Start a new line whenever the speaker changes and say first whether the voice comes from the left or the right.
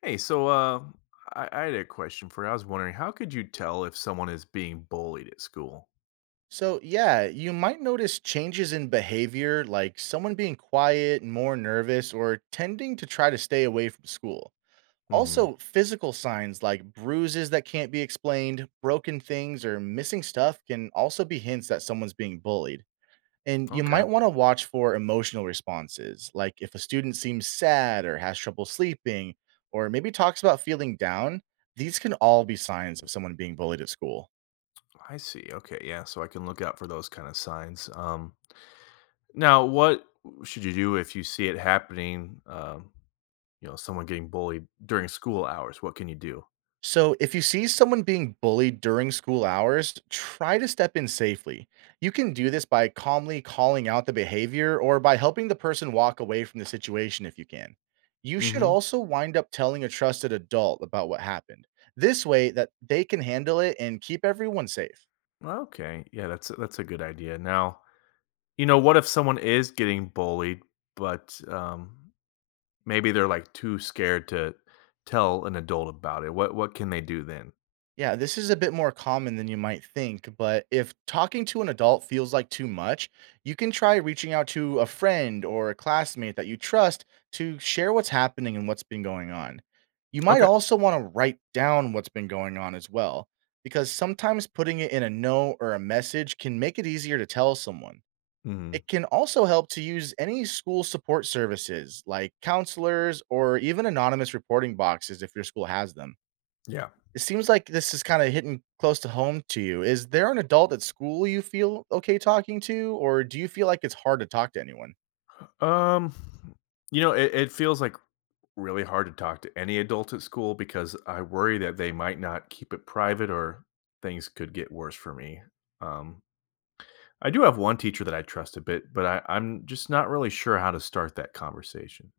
left: Hey, I had a question for you. I was wondering, how could you tell if someone is being bullied at school?
right: So, yeah, you might notice changes in behavior like someone being quiet, more nervous, or tending to try to stay away from school.
left: Hmm.
right: Also, physical signs like bruises that can't be explained, broken things, or missing stuff can also be hints that someone's being bullied. And you
left: Okay,
right: might want to watch for emotional responses, like if a student seems sad or has trouble sleeping, or maybe talks about feeling down, these can all be signs of someone being bullied at school.
left: I see. Okay, yeah, so I can look out for those kind of signs. Now, what should you do if you see it happening? Someone getting bullied during school hours. What can you do?
right: So, if you see someone being bullied during school hours, try to step in safely. You can do this by calmly calling out the behavior or by helping the person walk away from the situation if you can. You should
left: Hmm.
right: also wind up telling a trusted adult about what happened. This way that they can handle it and keep everyone safe.
left: Okay, yeah, that's a good idea. Now, you know, what if someone is getting bullied, but maybe they're like too scared to tell an adult about it? What can they do then?
right: Yeah, this is a bit more common than you might think, but if talking to an adult feels like too much, you can try reaching out to a friend or a classmate that you trust to share what's happening and what's been going on. You might
left: Okay.
right: also want to write down what's been going on as well, because sometimes putting it in a note or a message can make it easier to tell someone.
left: Mhm.
right: It can also help to use any school support services like counselors or even anonymous reporting boxes if your school has them.
left: Yeah.
right: It seems like this is kinda hitting close to home to you. Is there an adult at school you feel okay talking to, or do you feel like it's hard to talk to anyone?
left: Um, you know, it feels like really hard to talk to any adult at school because I worry that they might not keep it private or things could get worse for me. Um, I do have one teacher that I trust a bit, but I'm just not really sure how to start that conversation.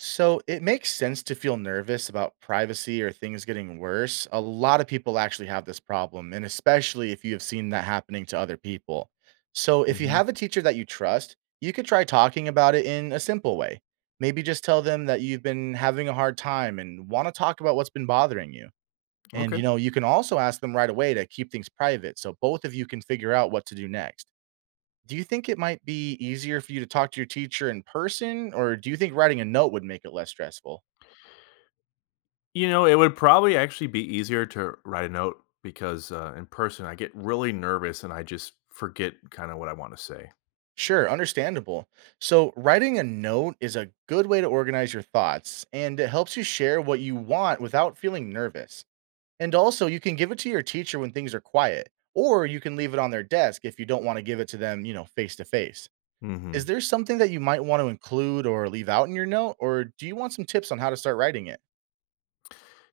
right: So, it makes sense to feel nervous about privacy or things getting worse. A lot of people actually have this problem, and especially if you have seen that happening to other people. So, if you
left: Hmm.
right: have a teacher that you trust, you could try talking about it in a simple way. Maybe just tell them that you've been having a hard time and wanna talk about what's been bothering you. And,
left: Okay.
right: you know, you can also ask them right away to keep things private so both of you can figure out what to do next. Do you think it might be easier for you to talk to your teacher in person, or do you think writing a note would make it less stressful?
left: You know, it would probably actually be easier to write a note because in person I get really nervous and I just forget kind of what I want to say.
right: Sure, understandable. So, writing a note is a good way to organize your thoughts and it helps you share what you want without feeling nervous. And also, you can give it to your teacher when things are quiet, or you can leave it on their desk if you don't want to give it to them, you know, face to face. Is
left: Hmm.
right: there something that you might want to include or leave out in your note, or do you want some tips on how to start writing it?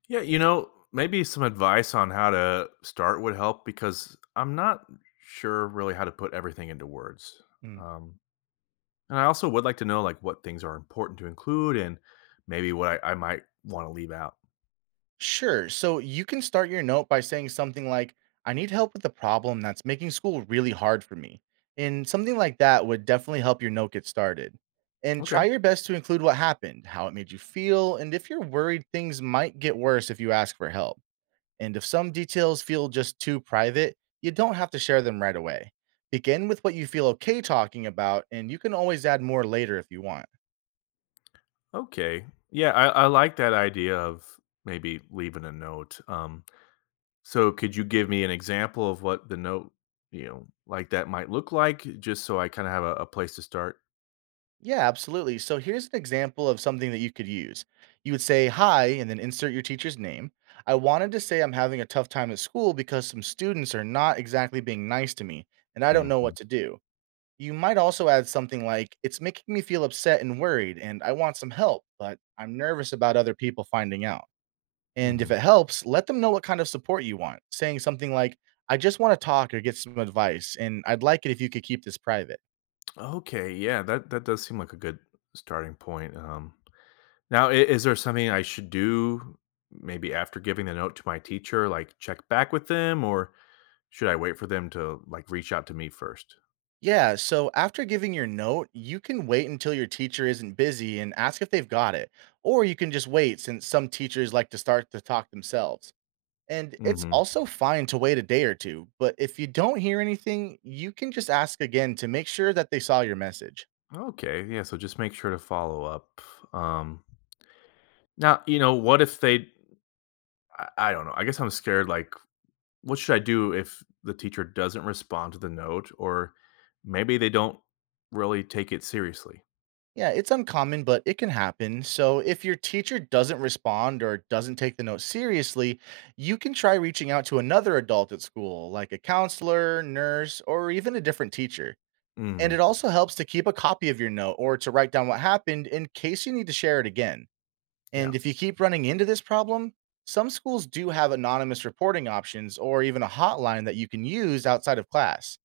left: Yeah, you know, maybe some advice on how to start would help because I'm not sure really how to put everything into words.
right: Mm.
left: Um, and I also would like to know like what things are important to include and maybe what I might want to leave out.
right: Sure. So you can start your note by saying something like, I need help with the problem that's making school really hard for me. And something like that would definitely help your note get started. And
left: Okay.
right: try your best to include what happened, how it made you feel, and if you're worried things might get worse if you ask for help. And if some details feel just too private, you don't have to share them right away. Begin with what you feel okay talking about, and you can always add more later if you want.
left: Okay. Yeah, I like that idea of maybe leaving a note. So could you give me an example of what the note, you know, like that might look like just so I kind of have a place to start?
right: Yeah, absolutely. So here's an example of something that you could use. You would say, Hi, and then insert your teacher's name. I wanted to say I'm having a tough time at school because some students are not exactly being nice to me, and I don't know
left: Hmm.
right: what to do. You might also add something like, It's making me feel upset and worried, and I want some help, but I'm nervous about other people finding out. And if
left: Hmm.
right: it helps, let them know what kind of support you want, saying something like, I just want to talk or get some advice, and I'd like it if you could keep this private.
left: Okay, yeah, that does seem like a good starting point. Now, is there something I should do maybe after giving the note to my teacher, like check back with them, or should I wait for them to like reach out to me 1st?
right: Yeah, so after giving your note, you can wait until your teacher isn't busy and ask if they've got it. Or you can just wait since some teachers like to start the talk themselves. And it's
left: Hmm.
right: also fine to wait a day or two, but if you don't hear anything, you can just ask again to make sure that they saw your message.
left: Okay, yeah, so just make sure to follow up. Um, Now, you know, what if they? I don't know. I guess I'm scared. Like, what should I do if the teacher doesn't respond to the note, or maybe they don't really take it seriously?
right: Yeah, it's uncommon, but it can happen. So, if your teacher doesn't respond or doesn't take the note seriously, you can try reaching out to another adult at school, like a counselor, nurse, or even a different teacher. And
left: Mm,
right: it also helps to keep a copy of your note or to write down what happened in case you need to share it again.
left: yeah.
right: And if you keep running into this problem, some schools do have anonymous reporting options or even a hotline that you can use outside of class.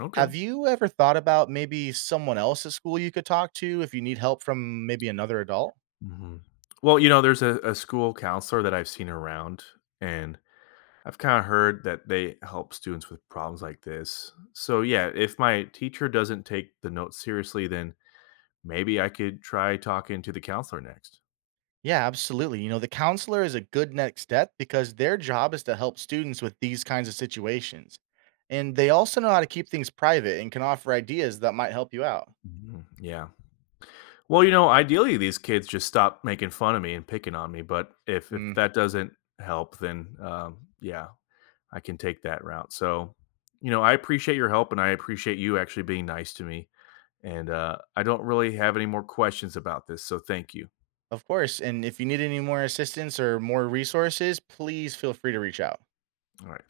left: Okay.
right: Have you ever thought about maybe someone else at school you could talk to if you need help from maybe another adult?
left: Mhm. Well, you know, there's a school counselor that I've seen around, and I've kinda heard that they help students with problems like this. So, yeah, if my teacher doesn't take the notes seriously, then maybe I could try talking to the counselor next.
right: Yeah, absolutely. You know, the counselor is a good next step because their job is to help students with these kinds of situations. And they also know how to keep things private and can offer ideas that might help you out.
left: Mhm, yeah. Well, you know, ideally, these kids just stop making fun of me and picking on me, but if
right: Mm,
left: that doesn't help, then, yeah, I can take that route. So, you know, I appreciate your help, and I appreciate you actually being nice to me. And I don't really have any more questions about this. So thank you.
right: of course. And if you need any more assistance or more resources, please feel free to reach out.
left: All right.